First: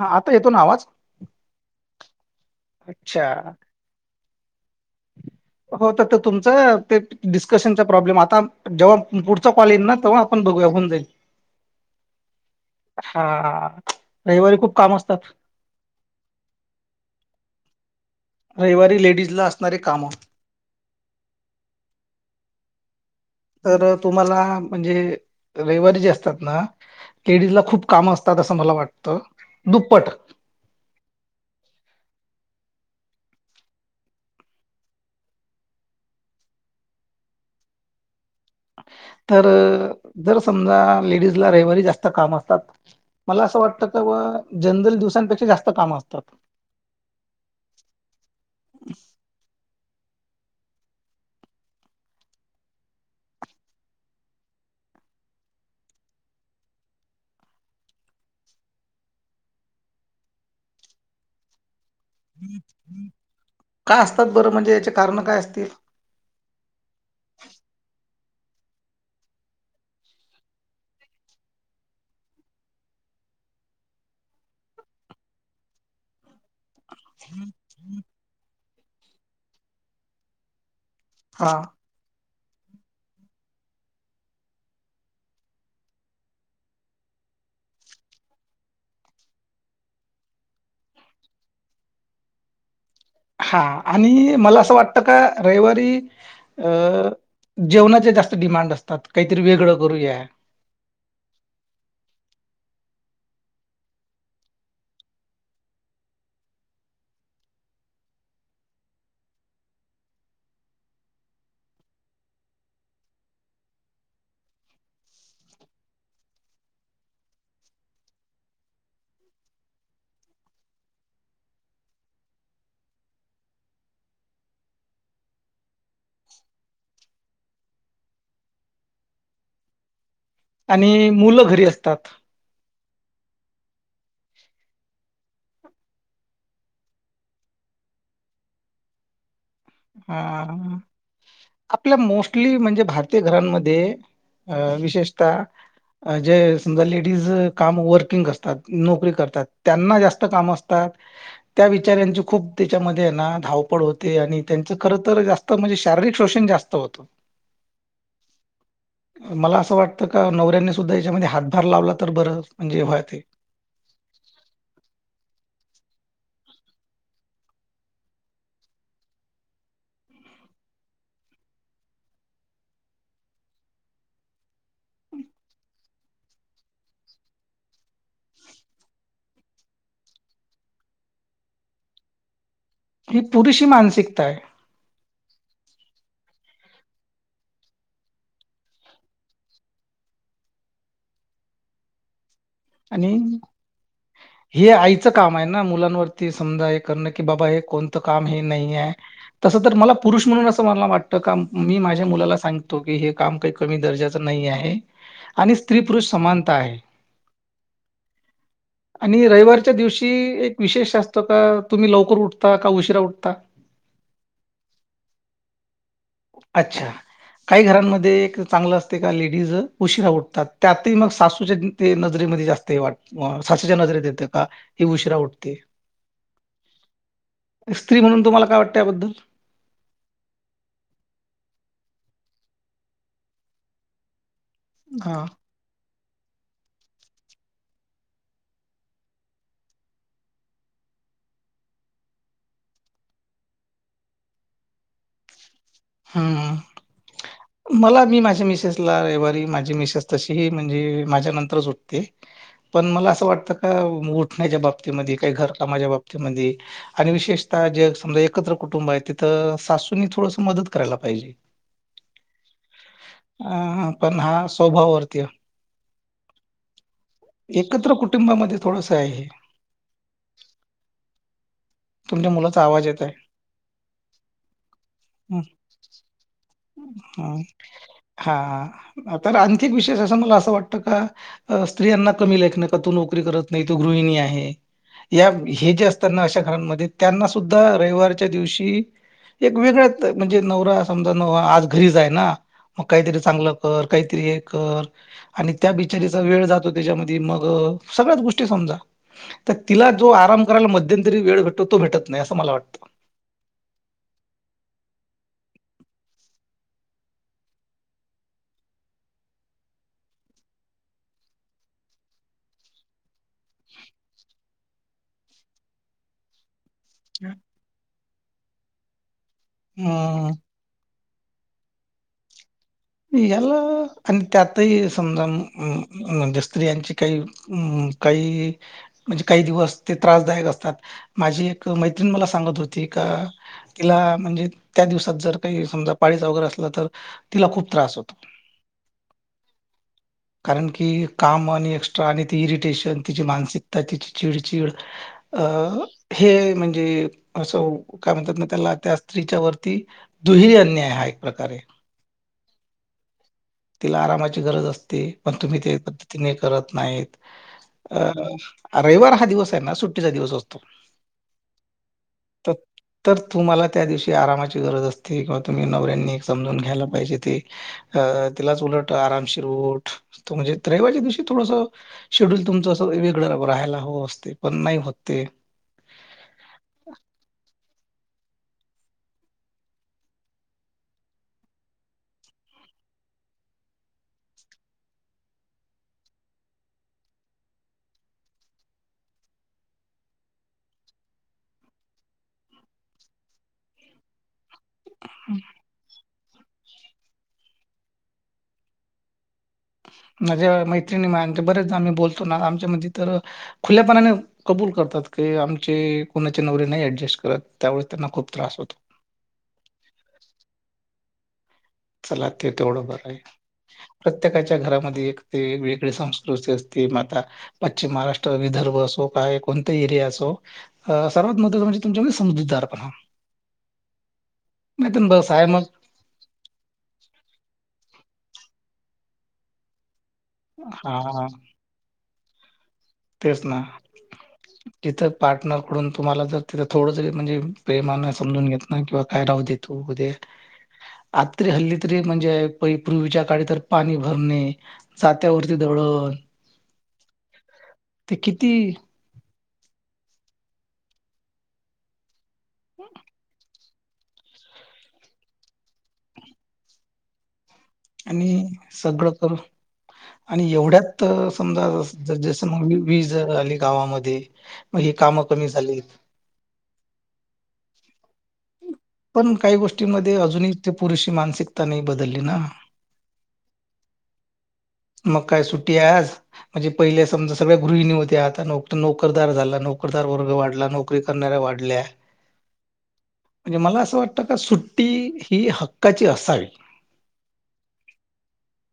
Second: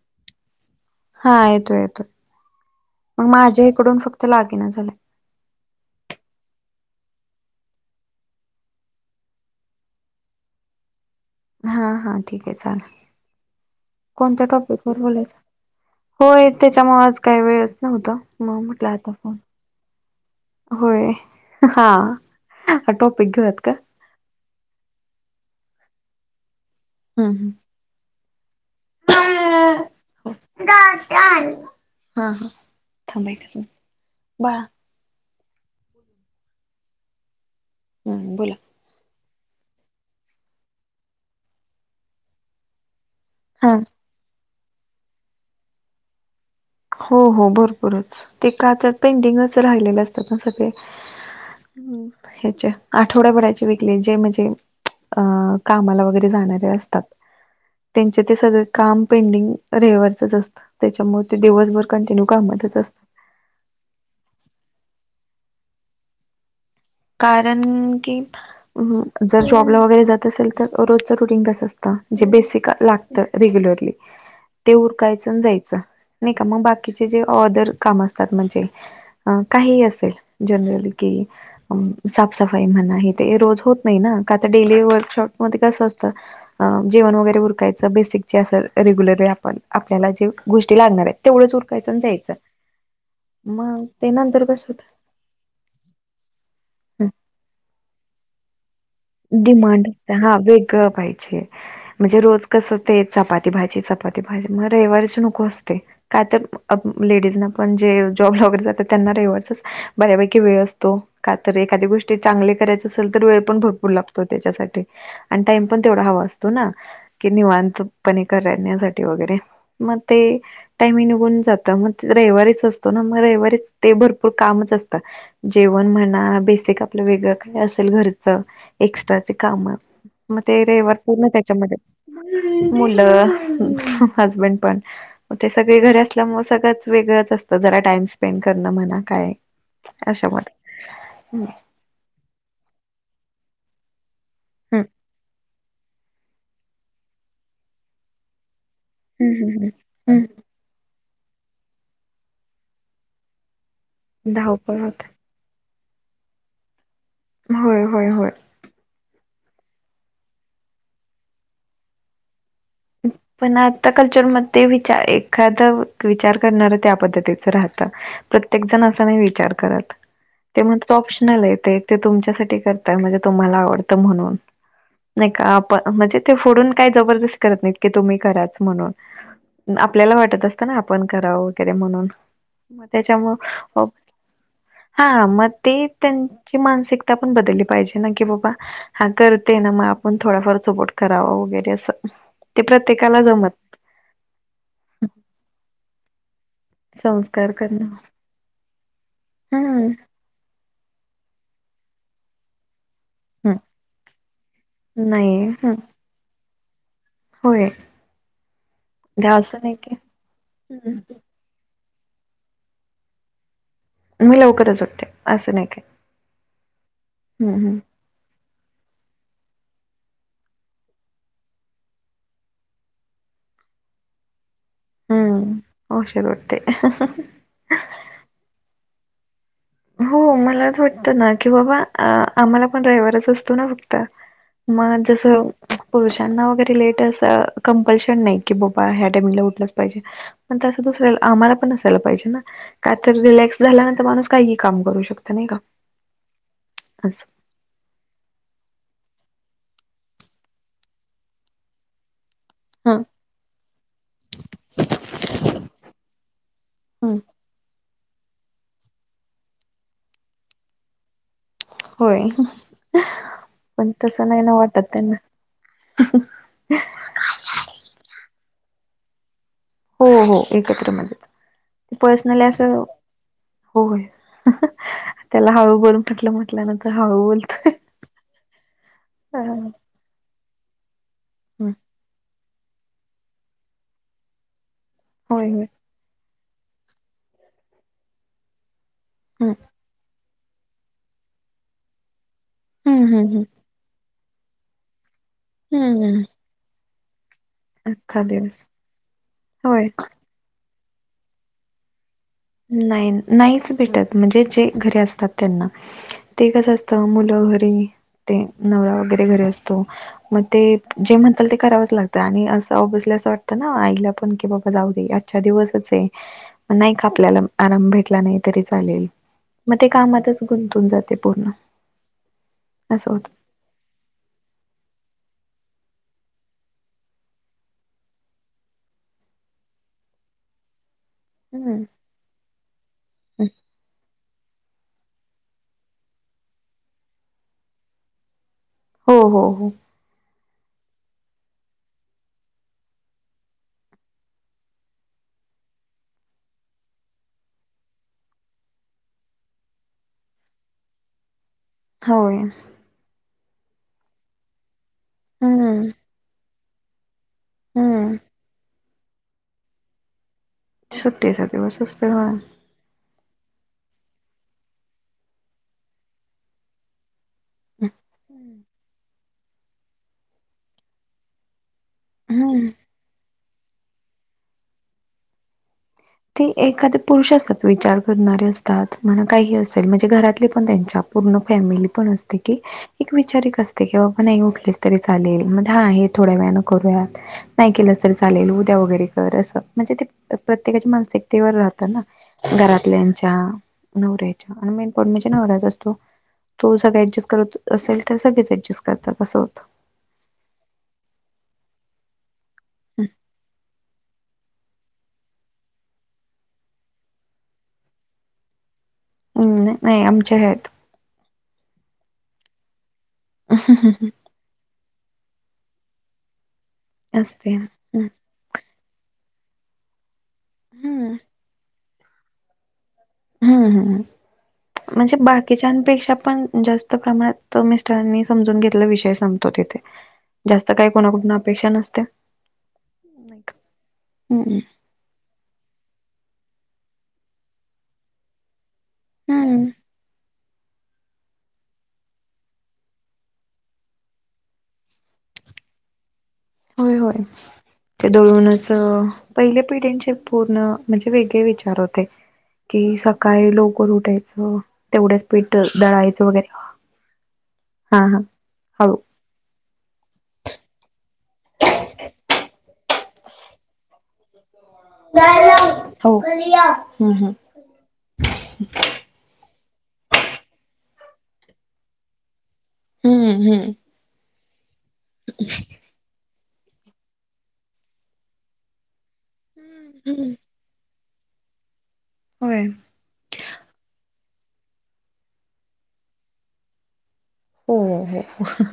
हा आता येतो ना आवाज हा येतोय येतोय अच्छा. मग माझ्या इकडून फक्त लागे ना झालंय. हो त त तुमचं ते डिस्कशनचा प्रॉब्लेम आता जेव्हा पुढचा कॉल येईल ना तेव्हा आपण बघूया होऊन जाईल. हा हा ठीक आहे चालेल हां, कोणत्या रविवारी खूप टॉपिक कामं वर असतात. बोलायचं. होय त्याच्यामुळ आज काय वेळच नव्हत. रविवारी लेडीज ला असणारे कामं होय हा हा टॉपिक घेऊयात का? तर तुम्हाला म्हणजे रयवारी जे असतात ना हम्म हम्म. लेडीज ला खूप काम असतात असं मला वाटतं दुप्पट हा हा थांबायच बाळा हम् बोला तर जर समजा लेडीजला रविवारी जास्त काम असतात मला असं हा वाटत तर जनरल दिवसांपेक्षा जास्त कामं असतात. हो हो भरपूरच ते का तर पेंडीगच राहिलेलं असतात ना सगळे. हं ह्याच्या आठवड्या भरायचे विकले जे म्हणजे अ कामाला वगैरे जाणारे असतात. त्यांचे ते सगळं काम पेंडिंग रयवारचंच असतं त्याच्यामुळ ते दिवसभर कंटिन्यू कामतच अस काय असतात बरं म्हणजे याचे कारणं काय असतील. कारण की, हं जर जॉबला वगैरे जात असेल तर रोजच रुटीन कस असत जे बेसिक लाग त रेग्युलरली ते उरकायचंअनं जायचं नाय का मग बाक किजे जे अदर काम असतात म्हणजे काहीही असेल जनरली कि हां. अ साफसफाई म्हणा हे ते रोज होत नाही ना का त डेली वर्कशॉप मध्ये कसं असतं अ जेवण वगैरे उरकायचं बेसिक जे असेल रेग्युलरली आपण आपल्याला जे गोष्टी लागणार आहेत. तेवढं उरकायचं आणी जायचं. हा मग ते आणि नंतर मला कसं असं होत वाटत का. रविवारी अ जेवणाचे जास्त डिमांड असतात. काहीतरी वेगळं डिमांड असत करूया हा वेगळं पाहिजे. म्हणजे रोज कस ते चपाती भाजी चपाती भाजी मग रविवारीची नको असते. काय तर लेडीज ना पण जे जॉब वगैरे जातात त्यांना रविवारच बऱ्यापैकी वेळ असतो का तर एखादी्या गोष्टी चांगली करायच असेल तर वेळ पण भेटतो. लागतो त्याच्यासाठी आणि टाइम पण तेवढा हवा असतो ना, कि निवांतपणे कर राण्यासाठी वगैरे मग ते, टायमी निघून जात मग रविवारीच असतो ना मग रविवारीच ते भरपूर कामच असतं. जेवण म्हणा बेसिक आपलं वेगळं काय असेल घरचं एक्स्ट्राचे काम मग ते रविवार आणि पूर्ण मुलं घरी त्याच्यामध्येच असतात मुलं हजबंड पण ते सगळे घरी असल्यामुळे सगळंच वेगळंच असतं जरा टाइम स्पेंड करणं म्हणा काय. हा अशामध्ये हम्म आपल्या मोस्टली म्हणजे भारतीय घरांमध्ये अ विशेषतः जे समजा लेडीज काम वर्किंग असतात. नोकरी हम्म करतात हम्म त्यांना जास्त हम्म काम असत. त्या विचऱ्यांची खूप त्याच्यामध्ये ना धावपड होते आणि त्यांच धावपळ खर होते स्त म्हणजे शारीरिक शोषण जास्त होत. होय होय होय. मला असं वाटतं का नवऱ्यांनी सुद्धा याच्यामध्ये हातभार लावला तर बरं म्हणजेव ते पण आता कल्चरमध्ये विचार एखादा विचार करणारं त्या पद्धतीच राहतं. प्रत्येक जण असा नाही विचार करत. ते म्हण तो ऑप्शनल येते ते तुमच्यासाठी करताय म्हणजे तुम्हाला आवडतं म्हणून नाही का आपण म्हणजे ते फोडून काय जबरदस्त करत नाहीत की तुम्ही कराच म्हणून आपल्याला वाटत असतं ना आपण करावं वगैरे म्हणून मग ही त्याच्यामु पुरेशी मानसिकता आहे हा मग ते त्यांची मानसिकता पण बदलली पाहिजे ना की बाबा हा करते ना मग आपण थोडाफार सपोट करावा वगैरे असं ते आणि प्रत्येकाला जमत हे आईचं काम आहे ना मुलांवरती समजा एक करण की बाबा संस्कार हे करणं कोणतं काम हे नाही आहे. तसं तर हम्म मला पुरुष म्हणून असं मला वाटतं का मी माझ्या मुलाला सांगतो की हे. काम काही हम् कमी दर्जाच नाही आहे नाही आणि हम् स्त्री पुरुष समानता आहे. होय. आणि ते असं रविवारच्या नाही की दिवशी एक विशेष हं, असतो का तुम्ही लवकर उठता का उशिरा उठता. मी लवकरच उठते असं नाही काय. अच्छा हम्म काही हम्म घरांमध्ये एक. चांगलं असते का लेडीज उशीरा उठतात त्यातही मग सासूच्या ते नजरेमध्ये जास्त हे वाट. सासूच्या नजरेत येतोय का. ही उशिरा उटते हम्म उशीर उठते स्त्री म्हणून तुम्हाला काय वाटतं याबद्दल. हो मला वाटतं ना की बाबा आम्हाला पण ड्रयव्हरच असतो ना फक्त. मग हा जस. पुरुषांना वगैरे लेट असं कंपल्शन नाही की बाबा ह्या टाइमला उठलंच पाहिजे. पण तं दुसला आम्हाला पण असायला पाहिजे ना काय तर रिलॅक्स झाल्यानंतर माणूस काही काम करू शकत नाही का. हा. अस. मला मी माझ्या मिसेसला रविवारी माझी मिसेस तशीही म्हणजे माझ्या नंतरच उठते. हा. पण हा मला असं वाटतं का उठण्याच्या बाबतीमध्ये काही घरकामाच्या बाबतीमध्ये आणि हम्म विशेष. आता जे समजा एकत्र कुटुंब आहे तिथं सासूंनी थोडस मदत करायला पाहिजे. होय. अ पण तस नाही हा ना वाटत त्यांना. स्वभावावरती आहे. एकत्र कुटुंबामध्ये थोडसं आहे. हो हो एकत्रमध्येणच. ते तुमच्या पर्सनली मुलाचा असं आवाज येत आहे होय त्याला हळू बून पटलं. ह हा तर हम्म, आणखिक विशेष असं मला असं वाटतं का? स्त्रियांना कमी लेख न का तू नोकरी करत नाही तो गृहिणी आहे या होय होय. हे जे अस. ना अशा घरांमध्ये त्यांना सुद्धा रविवारच्या दिवशी हम्म एक वेगळ्या. म्हणजे नवरा समजा न आज घरीच आहे ना मग हम्म काहीतरी हम्म चांगलं. कर काहीतरी हे कर आणि त्या हम्म बिचारीचा हम्म वेळ जातो त्याच्यामध्ये मग. सगळ्याच अख्खा गोष्टी दिवस समजा तर होय तिला जो आराम करायला मध्यंतरी वेळ भेटतो तो भेटत नाही असं मला वाटतं. नाही नाहीच भेटत म्हणजे जे घरी असतात त्यांना ते कसं असतं मुलं घरी ते नवरा वगैरे घरी असतो. मग ते जे म्हणताात ते करावंच लागतं आणि अस बजल्या असं वाटतं ना आईला पण की बाबा जाऊ दे. अच्छा दिवसच आहे नाही. आपल्याला आराम भेटला नाही तरी चालेल मग ते अं, कामातच गुंतून जाते पूर्ण. असं होत. एला. आणि त्यातही समजा म्हणजे स्त्रियांची काही काही. म्हणजे काही दिवस ते त्रासदायक असतात माझी एक हम्म मैत्रीण मला सांगत होते. ठी का तिला म्हणजे त्या दिवसात जर काही समजा पाळीचा वगैरे असला तर तिला खूप. त्रास होतो. हो हो हो. कारण की काम आणि एक्स्ट्रा आणि ती इरिटेशन तिची मानसिकता तिची चिडचिड. अ हे म्हणजे असं काय म्हणतात ना त्याला त्या स्त्रीच्या वरती दुहिरी अन्याय हा एक प्रकारे. होय. तिला आरामाची गरज असते पण तुम्ही ते हम्म पद्धतीने करत नाहीत अ. हम्म रविवार हा दिवस आहे ना सुट्टीचा दिवस असतो. सुट्टीचा दिवस असतोय होय. सत [unintelligible] तर तुम्हाला त्या दिवशी आरामाची गरज असते किंवा तुम्ही नवऱ्यांनी समजून घ्यायला पाहिजे ते अ [unintelligible] उलट उठ हम्म उलट आरामशीर उठ रविवार म्हणजे तुमचं थोडसं हम्म. शेड्युल गड राहायला होऊ असते पण नाही होते. ते एखादे पुरुष असतात विचार करणारे असतात म्हणा काही असेल म्हणजे घरातले पण त्यांच्या पूर्ण फॅमिली पण असते की एक विचारिक असते की बाबा नाही उठलेच तरी चालेल मग हा हे थोड्या वेळाने करूयात. नाही केलंस तर चालेल उद्या वगैरे कर असं म्हणजे ते प्रत्येकाच्या प्र्यतेवर राहत ना घरातल्यांच्या नवऱ्याच्या आणि मेन पॉडण्याच्या नवऱ्याचा असतो. तो सगळे ऍडजस्ट करत असेल तर सगळेच अँडजस्ट करतात असं होतं. माझ्या मैत्रिणी बरेच आम्ही बोलतो ना आमच्या मध्ये तर खुल्यापणाने. कबूल करतात क आमचे कोणाचे नवरे नाही ऍडजस्ट करत त्यावे त्यांना खूप त्रास होतो. हम् नाही आमच्या आहेत. चला ते तेवढं बरं आहे. ह ह ह ह [unintelligible] प्रत्येकाच्या घरामध्ये एक ते वेगळी संस्कृती असते मग आता असते पश्चिम हम्म महाराष्ट्र विदर्भ असो काय कोणतहि एरिया असो सर्वात महत्वाच म्हणजे तुमच्या समजदार पण हम्म म्हणजे बस आहे मग बाकीच्यापेक्षा पण जास्त प्रमा मिस्टरांनी समजून घेतला विषय सांगतो तिथे जास्त काही हा कोणाकुठून अपेक्षा नसते. नाही तेच का? ना. हम्म तिथं पार्टनरकडून तुम्हाला जर तिथं थोडं जरी म्हणजे प्रेमान समजून घेत नाही किंवा काय राहू दे हम्म तू आता तरी हल्ली तरी म्हणजे पै पूर्वीच्या काळी तर पाणी भरणे जात्या वरती दळण होय होय, ते दळूनच पहिले पिढींचे पूर्ण, म्हणजे वेगळे विचार होते. की काय लवकर उठायचं, तेवढ्या स् पीठ दळायचं वगैरे हा हा आणि हळू सगळं करून आणि एवढ्यात समजा जस मग मी वीज आली गावामध्ये, मग ही कामं कमी झालीत. हो हम्म हम्म. पण काही गोष्टीमध्ये अजूनही ते पुरुष मानसिकता नाही बदलली ना. हम्म हम्म. मग काय सुट्टी आहे आज, म्हणजे पहिले समजा सगळ्या गृहिणी होत्या. आता नोक नोकरदार झाला, नोकरदार हम्म वर्ग वाढला, नोकरी करणाऱ्या वाढल्या. होय. म्हणजे मला असं वाटतं का सुट्टी ही हक्काची असावी. हो हो हो.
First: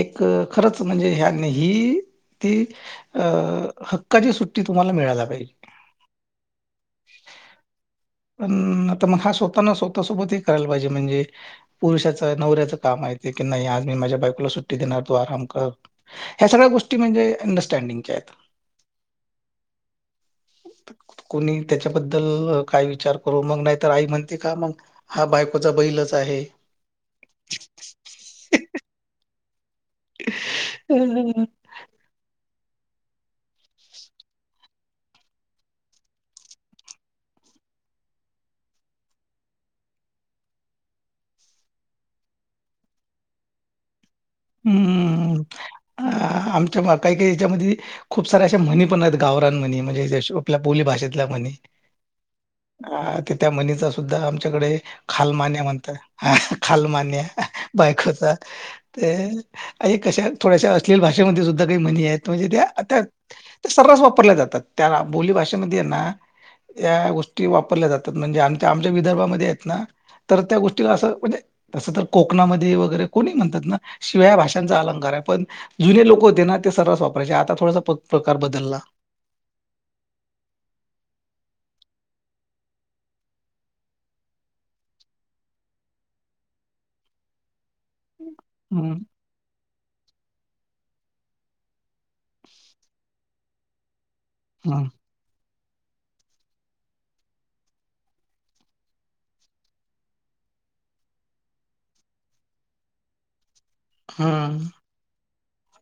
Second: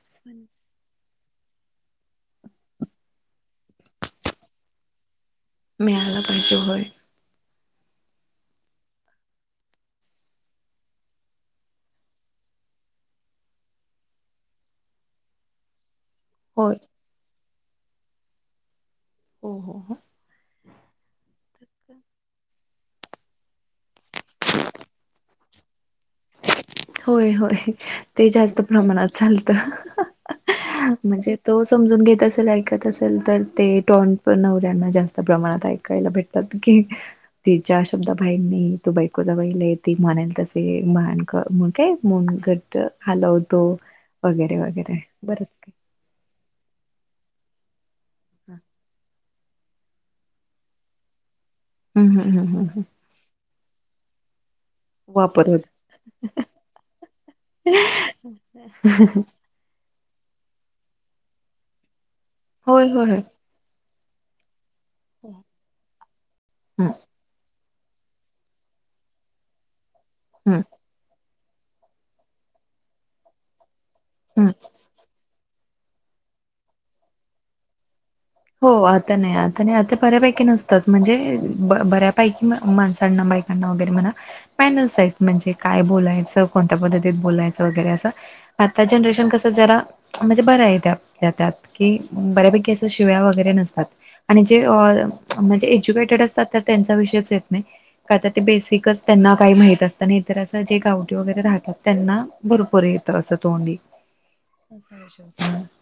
एक खरंच म्हणजे ह्यानी ही ती अ हक्काची सुट्टी तुम्हाला मिळायला पाहिजे. मिळायला पाहिजे होय. पण आता मग हा स्वतः ना स्वतः सोबतही करायला पाहिजे म्हणजे पुरुषाचं, नवऱ्याचं काम आहे ते की नाही आज मी माझ्या बायको तूला सुट्टी देणार, तू आराम कर. ह्या सगळ्या होय गोष्टी म्हणजे अंडरस्टँडिंगच्या आहेत. ओ हो हो. कोणी त्याच्याबद्दल काय विचार करू मग नाहीतर आई म्हणते का मग हा बायकोचा बैलच आहे. होय होय ते जास्त प्रमाणात चालतं. म्हणजे हम्म तो समजून घेत असेल, ऐकत असेल तर ते टॉन नवऱ्यांना जास्त प्रमाणात ऐकायला भेटतात की. तिच्या शब्दा बाहेर नई तो बायकोचा बैल आहे. ती म्हणेल तसे माण मग काय? मनगट्ट हलवतो वगैरे वगैरे बर ह आमच्या काही काही याच्यामध्ये खूप सार्या अशा म्हणी पण हायत गावरान म्हणी म्हजे, अश्या आपल्या बोली भाषेतल्या म्हणी. हम्म हम्म हम्म हम्म हम्म. की त्या म्हणीचा सुद्धा आमच्याकडे वापर होत खालमान्या म्हणता, खालमान्या बायकोचा. कशा थोड्याशा अस्लील भाषेमध्ये सुद्धा काही म्हणी आहेत, म्हणजे त्या होय आता होय होय सर्रास वापरल्या जातात, त्या बोली भाषेत मध्ये हम्म नाया गोष्टी वापरल्या जातात. म्हणजे आमच्या आमच्या विदर्भामध्ये आहेत ना तर त्या हम्म गोष्टीला असं म्हणजे तसं तर कोकणामध्ये वगैरे कोणी म्हणतात ना शिवाय या हम्म. भाषांचा अलंकार आहे पण जुने लोक होते ना ते सर्रास वापरायचे. आता थोडसां प प्रकार हो. बदलला आ तर नाही आता नाही आता बऱ्यापैकी नसतच म्हणजे बऱ्यापैकी माणसांना, बायकांना वगैरे म्हणा पाय नस हायत म्हणजे काय बोलायचं, कोणत्या पद्धतीत बोलायचं वगैरे असं आता हम्म जनरेशन कस जरा म्हणजे बरंय त्यातल्या त्यात की, बऱ्यापैकी अस शि्व्या वगैरे नसतात. आणि जे अ हम्म. -म्हणजे एज्युकेटेड असतात तर त्यांचा विषयच येत नाही. काय तर ते बेसिकच त्यांना काही माहित असत नाहीतर असं जे गावटी वगैरे राहतात त्यांना भरपूर येत असं तोंडी. हम्म. [unintelligible]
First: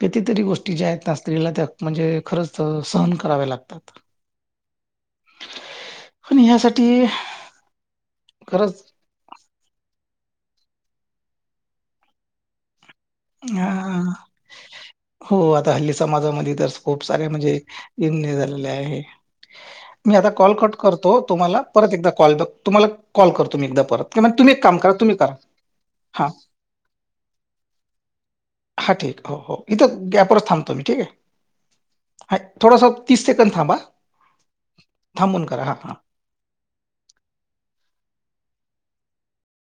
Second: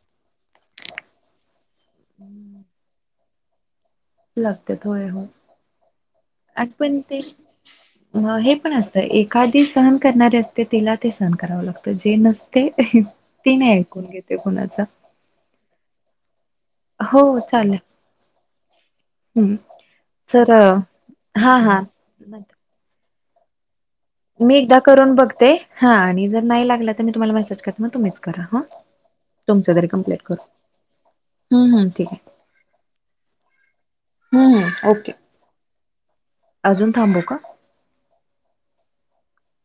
कितीतरी गोष्टी ज्या आहेत ना स्त्रीला त्या म्हणजे खरंच सहन कराववे्या लागतात. लगते होय हो आणि आठ ह्यासाठी पण ते हे पण खरंच असतं एक एखादी सहन करणारे असते तिला ते सहन करावं लागतं जे नसते. ति अ नाही ऐकून घेते कुणाच. हो आता हल्ली समाजामध्ये तर खूप हो साऱ्या म्हणजे चालेल यम्य झालेले आहे. हं. मी आता तर कॉल कट हां, करतो तुम्हाला हां. परत एकदा कॉल बॅक तुम्हाला कॉल करतो मी एकदा परत. किंवा तुम्ही मी एक काम एकदा करा करून तुम्ही करा बघते हा आणि हां जर नाही लागला तर मी तुम्हाला मेसेज करते मग तुम्हीच करा. हा ठीक हो हो तुमचं तरी इथं कंप्लीट करू. गपच थांबतो मी ठीक आहे. हं, हं. ठीक आहे. हा थोडासा तीस सेकड थांबा हं, हं. ओके. थांबून करा हा हा. अजून थांबू का